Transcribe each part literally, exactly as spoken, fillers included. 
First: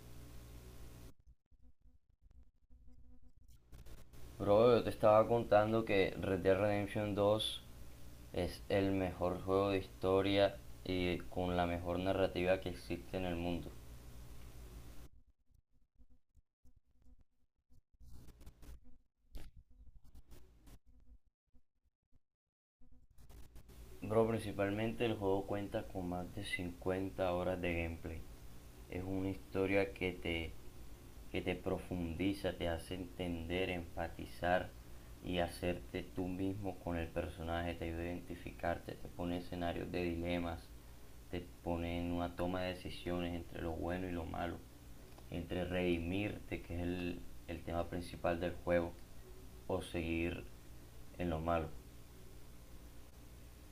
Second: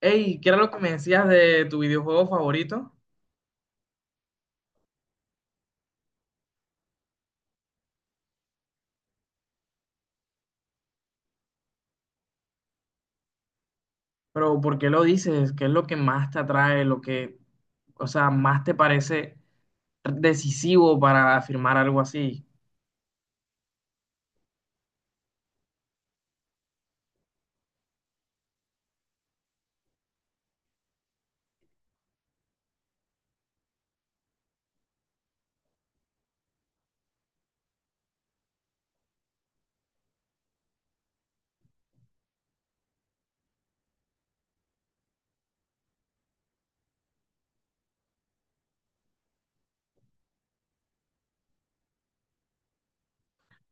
Hey, ¿qué era lo que me decías de tu videojuego favorito? Bro, yo te estaba contando que Red Dead Redemption dos es el mejor juego de historia y con la mejor narrativa que existe en el mundo. Pero ¿por qué lo dices? ¿Qué es lo que más te atrae? Lo que, o sea, más te parece decisivo para afirmar algo así. Bro, principalmente el juego cuenta con más de cincuenta horas de gameplay. Es una historia que te que te profundiza, te hace entender, empatizar y hacerte tú mismo con el personaje, te ayuda a identificarte, te pone escenarios de dilemas, te pone en una toma de decisiones entre lo bueno y lo malo, entre redimirte, que es el, el tema principal del juego, o seguir en lo malo.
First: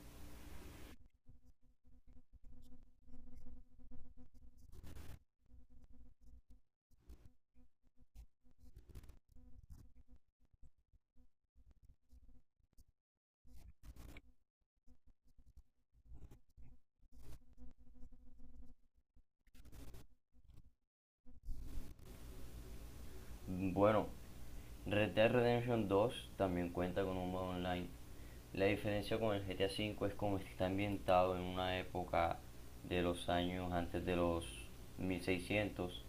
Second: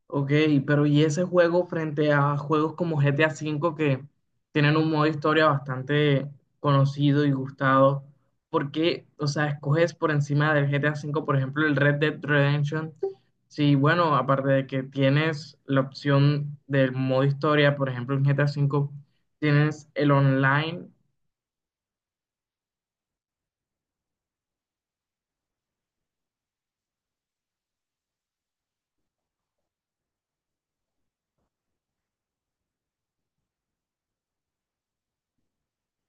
Ok, pero ¿y ese juego frente a juegos como G T A ve que tienen un modo historia bastante conocido y gustado? ¿Por qué, o sea, escoges por encima del G T A ve, por ejemplo, el Red Dead Redemption? Sí, bueno, aparte de que tienes la opción del modo historia, por ejemplo, en G T A ve tienes el online. Bueno, Red Dead Redemption dos también cuenta con un modo online. La diferencia con el G T A V es como está ambientado en una época de los años antes de los mil seiscientos.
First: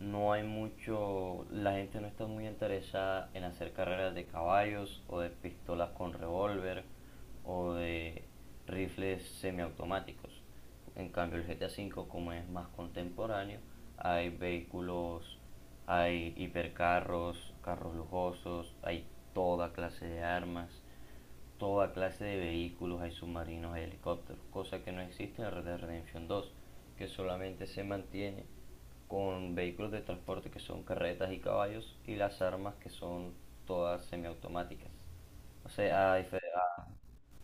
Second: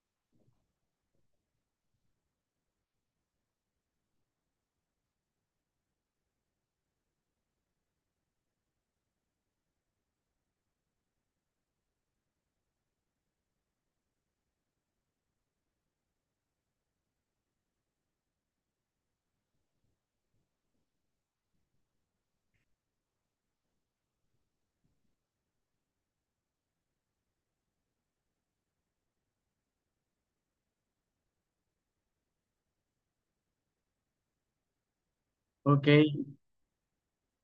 No hay mucho, la gente no está muy interesada en hacer carreras de caballos o de pistolas con revólver o de rifles semiautomáticos. En cambio, el G T A V, como es más contemporáneo, hay vehículos, hay hipercarros, carros lujosos, hay toda clase de armas, toda clase de vehículos, hay submarinos, hay helicópteros, cosa que no existe en Red Dead Redemption dos, que solamente se mantiene con vehículos de transporte que son carretas y caballos, y las armas, que son todas semiautomáticas. O Ok. sea, a,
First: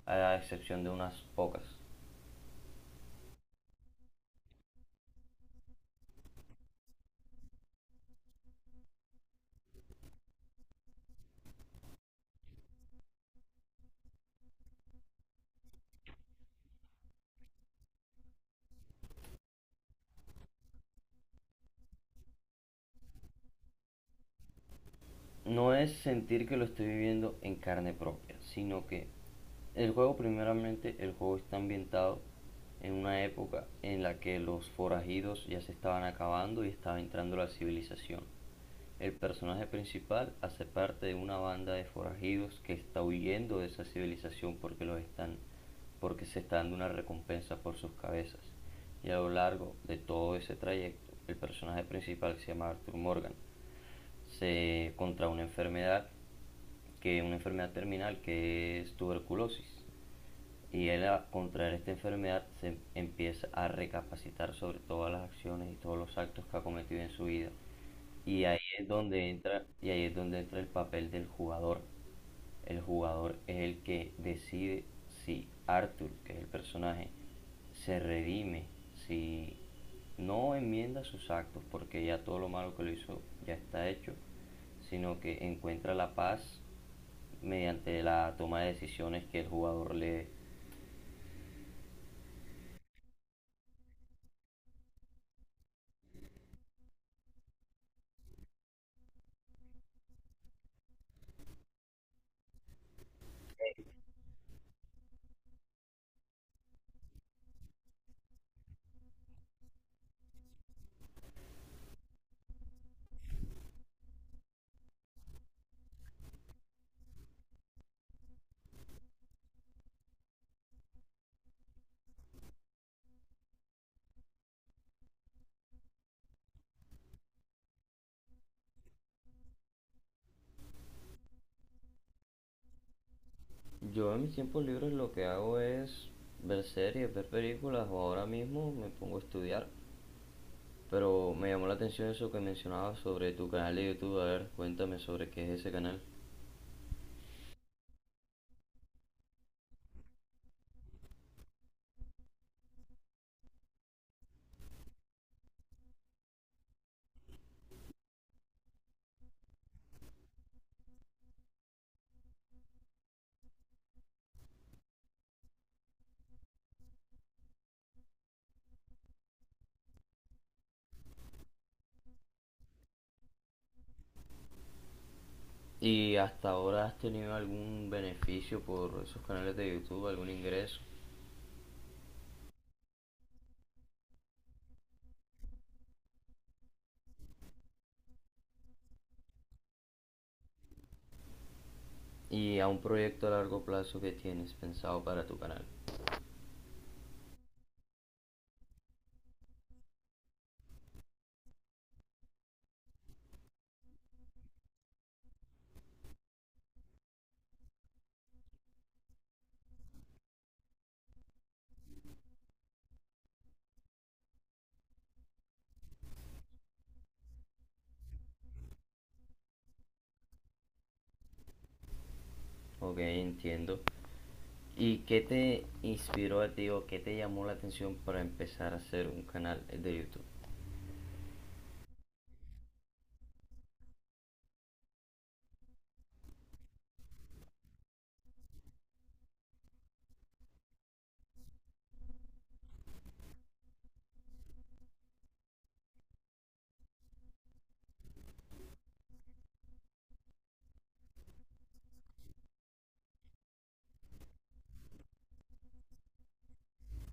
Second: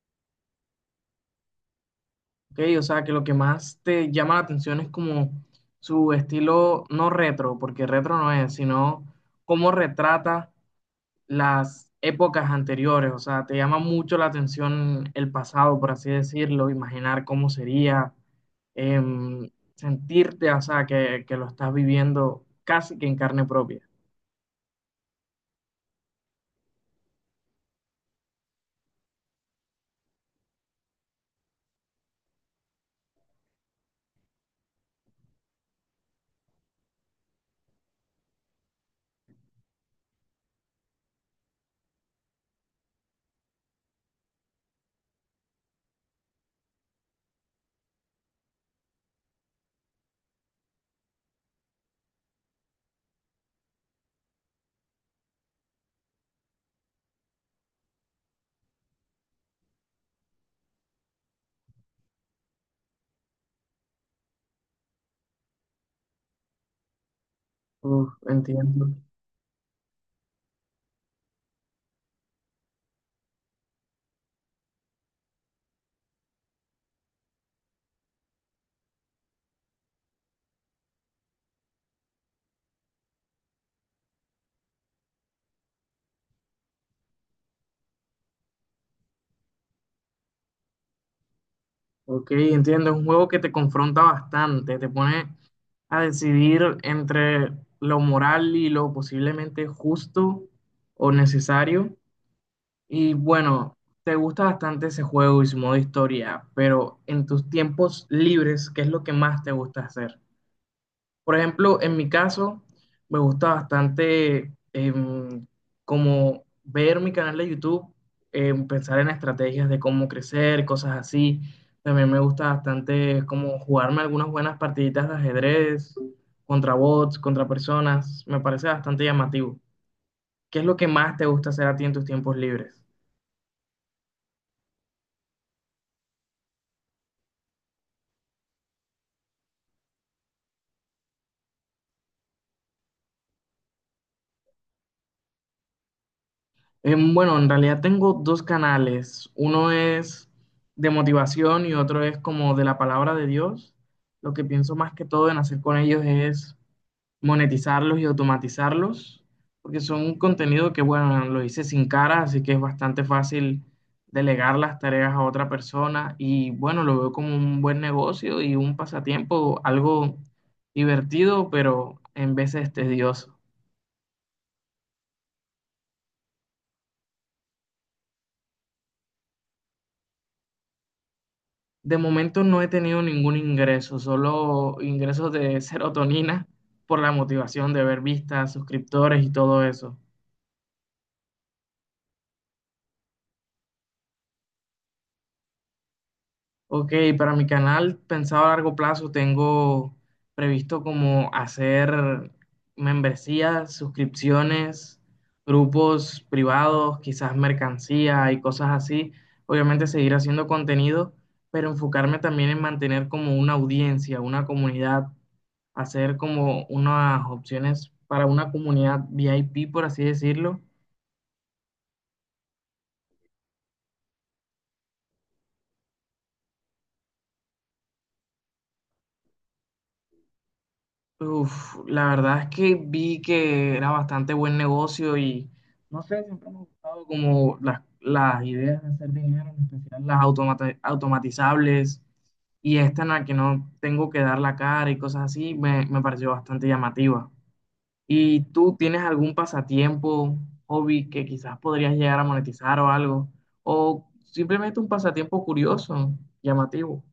a- a excepción de unas pocas. Ok, o sea, que lo que más te llama la atención es como su estilo, no retro, porque retro no es, sino cómo retrata las épocas anteriores. O sea, te llama mucho la atención el pasado, por así decirlo, imaginar cómo sería, em, sentirte, o sea, que, que lo estás viviendo casi que en carne propia. No es sentir que lo estoy viviendo en carne propia, sino que el juego, primeramente, el juego está ambientado en una época en la que los forajidos ya se estaban acabando y estaba entrando la civilización. El personaje principal hace parte de una banda de forajidos que está huyendo de esa civilización porque los están porque se está dando una recompensa por sus cabezas. Y a lo largo de todo ese trayecto, el personaje principal, que se llama Arthur Morgan, se, contra una enfermedad, que una enfermedad terminal que es tuberculosis, y él, a contraer esta enfermedad, se empieza a recapacitar sobre todas las acciones y todos los actos que ha cometido en su vida. Uf, Y ahí entiendo. es donde entra, y ahí es donde entra el papel del jugador. El jugador es el que decide si Arthur, que es el personaje, se redime, si no enmienda sus actos, porque ya todo lo malo que lo hizo ya está hecho, sino que encuentra la paz mediante la toma de decisiones que el jugador le... Ok, entiendo. Es un juego que te confronta bastante, te pone a decidir entre lo moral y lo posiblemente justo o necesario. Y bueno, te gusta bastante ese juego y su modo historia, pero en tus tiempos libres, ¿qué es lo que más te gusta hacer? Por ejemplo, en mi caso, me gusta bastante em, como ver mi canal de YouTube, em, pensar en estrategias de cómo crecer, cosas así. También me gusta bastante como jugarme algunas buenas partiditas de ajedrez, contra bots, contra personas. Me parece bastante llamativo. ¿Qué es lo que más te gusta hacer a ti en tus tiempos libres? Yo, en mis tiempos libres, lo que hago es ver series, ver películas, o ahora mismo me pongo a estudiar. Pero me llamó la atención eso que mencionabas sobre tu canal de YouTube. A ver, cuéntame sobre qué es ese canal. Em, bueno, en realidad tengo dos canales. Uno es de motivación y otro es como de la palabra de Dios. Lo que pienso más que todo en hacer con ellos es monetizarlos y automatizarlos, porque son un contenido que, bueno, lo hice sin cara, así que es bastante fácil delegar las tareas a otra persona y, bueno, lo veo como un buen negocio y un pasatiempo, algo divertido, pero en veces tedioso. ¿Y hasta ahora has tenido algún beneficio por esos canales de YouTube, algún ingreso? De momento no he tenido ningún ingreso, solo ingresos de serotonina por la motivación de ver vistas, suscriptores y todo eso. ¿Y a un proyecto a largo plazo que tienes pensado para tu canal? Ok, para mi canal, pensado a largo plazo, tengo previsto como hacer membresías, suscripciones, grupos privados, quizás mercancía y cosas así. Obviamente seguir haciendo contenido, pero enfocarme también en mantener como una audiencia, una comunidad, hacer como unas opciones para una comunidad VIP, por así decirlo. Ok, entiendo. ¿Y qué te inspiró a ti, o qué te llamó la atención para empezar a hacer un canal de YouTube? Uf, la verdad es que vi que era bastante buen negocio y no sé, siempre me ha gustado como las, las ideas de hacer dinero, en especial las automata- automatizables y esta en la que no tengo que dar la cara y cosas así, me, me pareció bastante llamativa. ¿Y tú tienes algún pasatiempo, hobby que quizás podrías llegar a monetizar o algo? ¿O simplemente un pasatiempo curioso, llamativo?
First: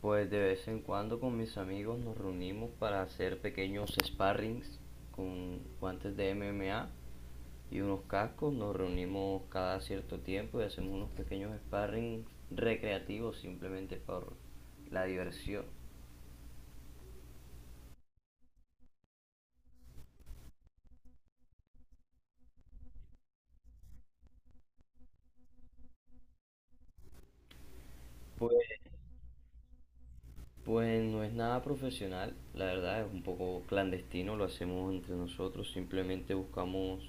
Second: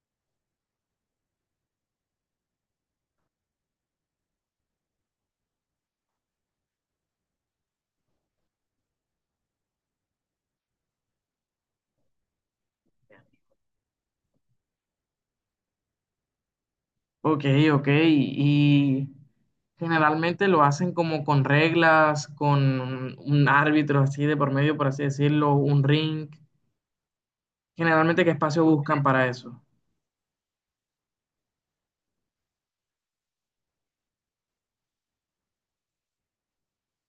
Pues, de vez en cuando, con mis amigos nos reunimos para hacer pequeños sparrings con guantes de M M A y unos cascos. Nos reunimos cada cierto tiempo y hacemos unos pequeños sparrings recreativos, simplemente por la diversión. Ok, ok. Y generalmente lo hacen como con reglas, con un árbitro así de por medio, por así decirlo, un ring. Generalmente, ¿qué espacio Pues, buscan para eso? pues no es nada profesional, la verdad es un poco clandestino, lo hacemos entre nosotros, simplemente buscamos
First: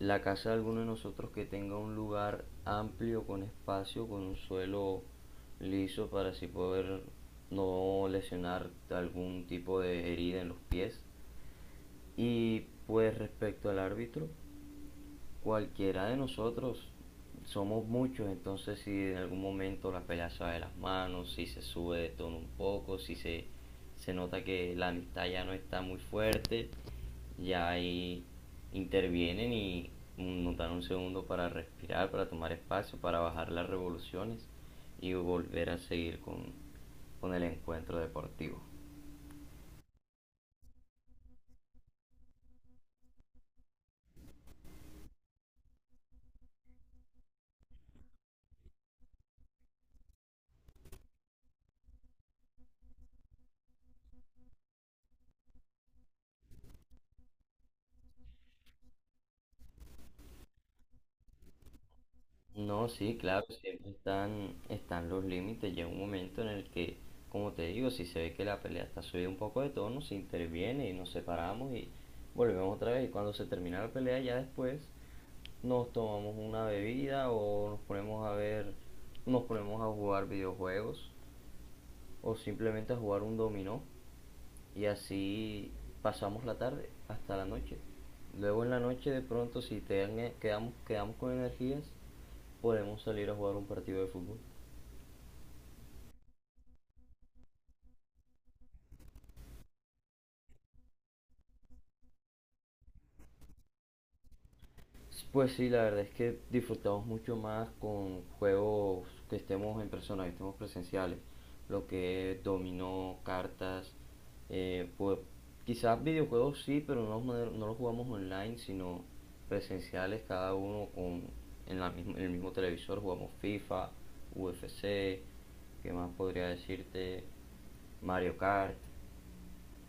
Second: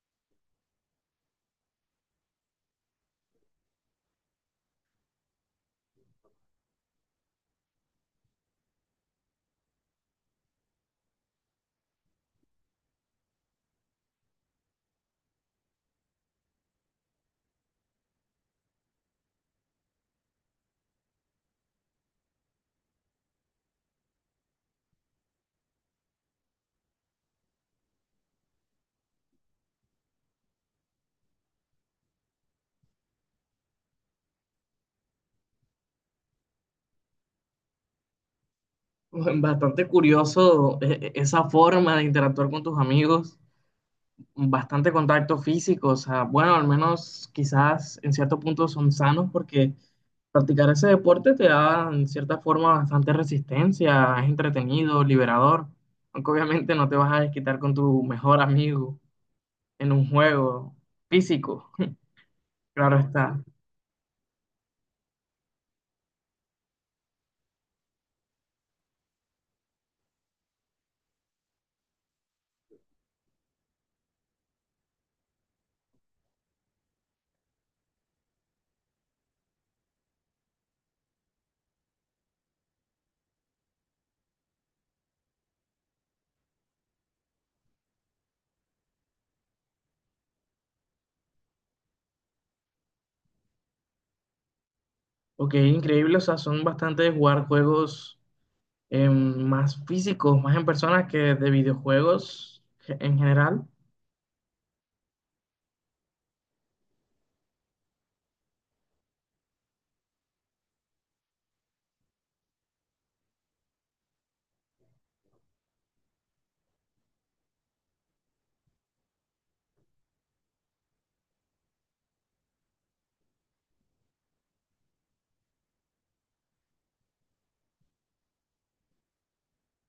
la casa de alguno de nosotros que tenga un lugar amplio, con espacio, con un suelo liso, para así poder no lesionar algún tipo de herida en los pies. Y pues, respecto al árbitro, cualquiera de nosotros, somos muchos, entonces si en algún momento la pelea se va de las manos, si se sube de tono un poco, si se, se nota que la amistad ya no está muy fuerte, ya ahí intervienen y nos dan un segundo para respirar, para tomar espacio, para bajar las revoluciones y volver a seguir con, con el encuentro deportivo. Bastante curioso eh, eh, esa forma de interactuar con tus amigos, bastante contacto físico, o sea, bueno, al menos quizás en cierto punto son sanos porque practicar ese deporte te da en cierta forma bastante resistencia, es entretenido, liberador, aunque obviamente no te vas a desquitar con tu mejor amigo en un juego físico, No, claro sí, está. claro, siempre están, están los límites. Llega un momento en el que, como te digo, si se ve que la pelea está subida un poco de tono, se interviene y nos separamos, y volvemos otra vez. Y cuando se termina la pelea, ya después nos tomamos una bebida, o nos ponemos a ver, nos ponemos a jugar videojuegos, o simplemente a jugar un dominó, y así pasamos la tarde hasta la noche. Luego, en la noche, de pronto, si te dan- eh, quedamos, quedamos con energías, podemos salir a jugar un partido de fútbol. Ok, increíble, o sea, son bastante de jugar juegos em, más físicos, más en personas que de videojuegos ge- en general. Pues sí, la verdad es que disfrutamos mucho más con juegos que estemos en persona, que estemos presenciales. Lo que es dominó, cartas, eh, pues quizás videojuegos sí, pero no, no no los jugamos online, sino presenciales, cada uno con, en, la misma- en el mismo televisor. Jugamos FIFA, U F C, ¿qué más podría decirte? Mario Kart,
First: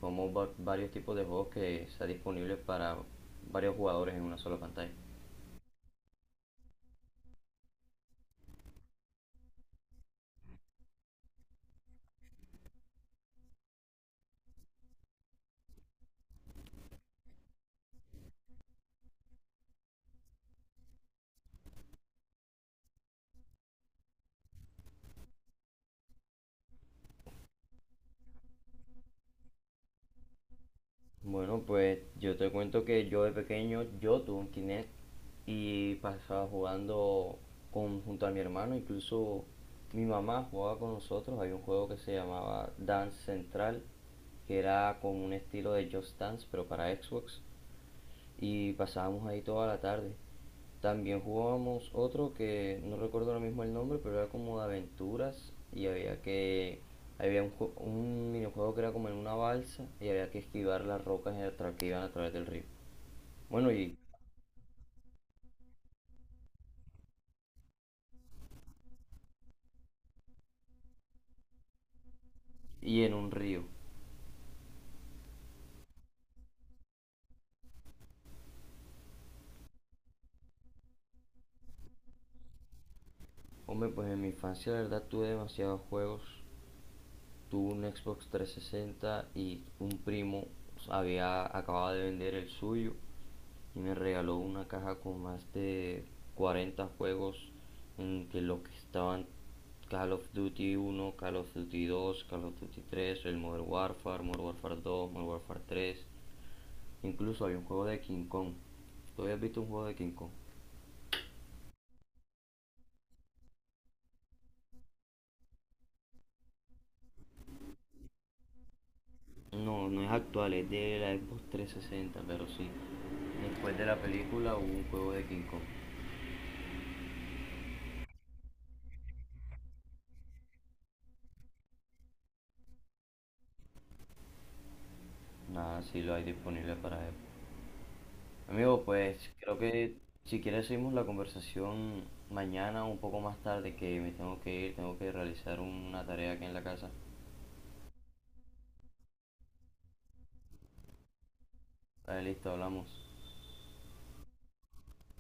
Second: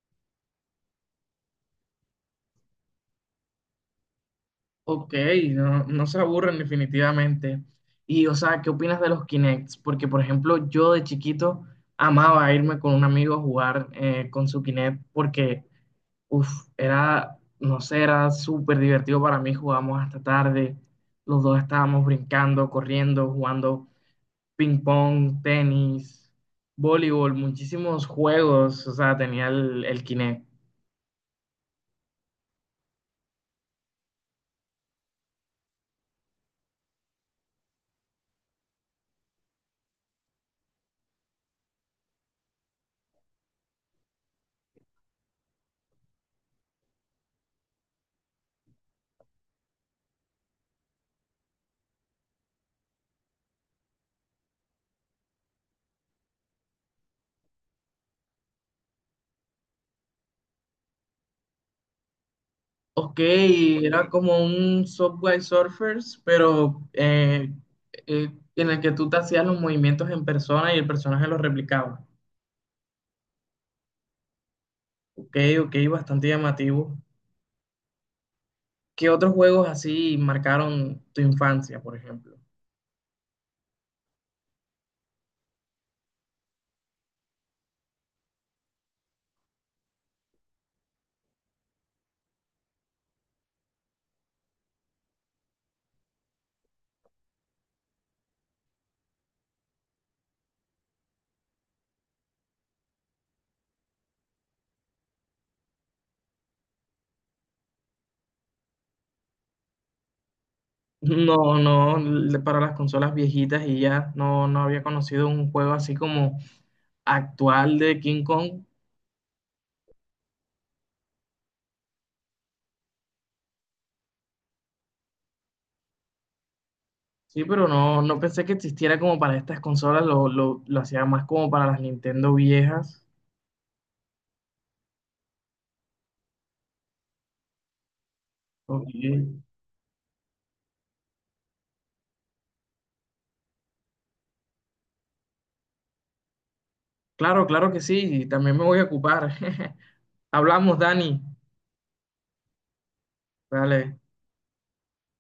como varios tipos de juegos que está disponibles para varios jugadores en una sola pantalla. Ok, no, no se aburren definitivamente. Y, o sea, ¿qué opinas de los Kinects? Porque, por ejemplo, yo de chiquito amaba irme con un amigo a jugar eh, con su Kinect porque, uff, era, no sé, era súper divertido para mí. Jugábamos hasta tarde, los dos estábamos brincando, corriendo, jugando ping pong, tenis, voleibol, muchísimos juegos, o sea, tenía el, el Kinect. Bueno, pues yo te cuento que yo, de pequeño, yo tuve un Kinect y pasaba jugando con, junto a mi hermano. Incluso mi mamá jugaba con nosotros. Había un juego que se llamaba Dance Central, que era como un estilo de Just Dance, pero para Xbox. Y pasábamos ahí toda la tarde. También jugábamos otro que no recuerdo ahora mismo el nombre, pero era como de aventuras, y había que había un, un minijuego que era como en una balsa, y había que esquivar las rocas que iban a través del río. Ok, Bueno, y, era como un Subway Surfers, pero eh, eh, en el que tú te hacías los movimientos en persona y el personaje los replicaba. y en un río. Ok, ok, bastante llamativo. ¿Qué otros juegos así marcaron tu infancia, por ejemplo? Hombre, pues en mi infancia la verdad tuve demasiados juegos. Tuve un Xbox trescientos sesenta y un primo había acabado de vender el suyo y me regaló una caja con más de cuarenta juegos, entre los que estaban Call of Duty uno, Call of Duty dos, Call of Duty tres, el Modern Warfare, Modern Warfare dos, Modern Warfare tres. Incluso había un juego de King Kong. ¿Tú habías visto un juego de King Kong? No, no, l- para las consolas viejitas y ya no, no había conocido un juego así como actual de King Kong. No, no es actual, es de la Xbox trescientos sesenta, pero sí. Después de la película hubo un juego de King Kong. Sí, pero no, no pensé que existiera como para estas consolas, lo, lo, lo hacía más como para las Nintendo viejas. Nada, sí lo hay disponible para Xbox. Amigo, Ok. pues creo que si quieres seguimos la conversación mañana, un poco más tarde, que me tengo que ir, tengo que realizar una tarea aquí en la casa. Claro, claro que sí, y también me voy a ocupar. Hablamos, Dani. Vale, listo, hablamos. Dale.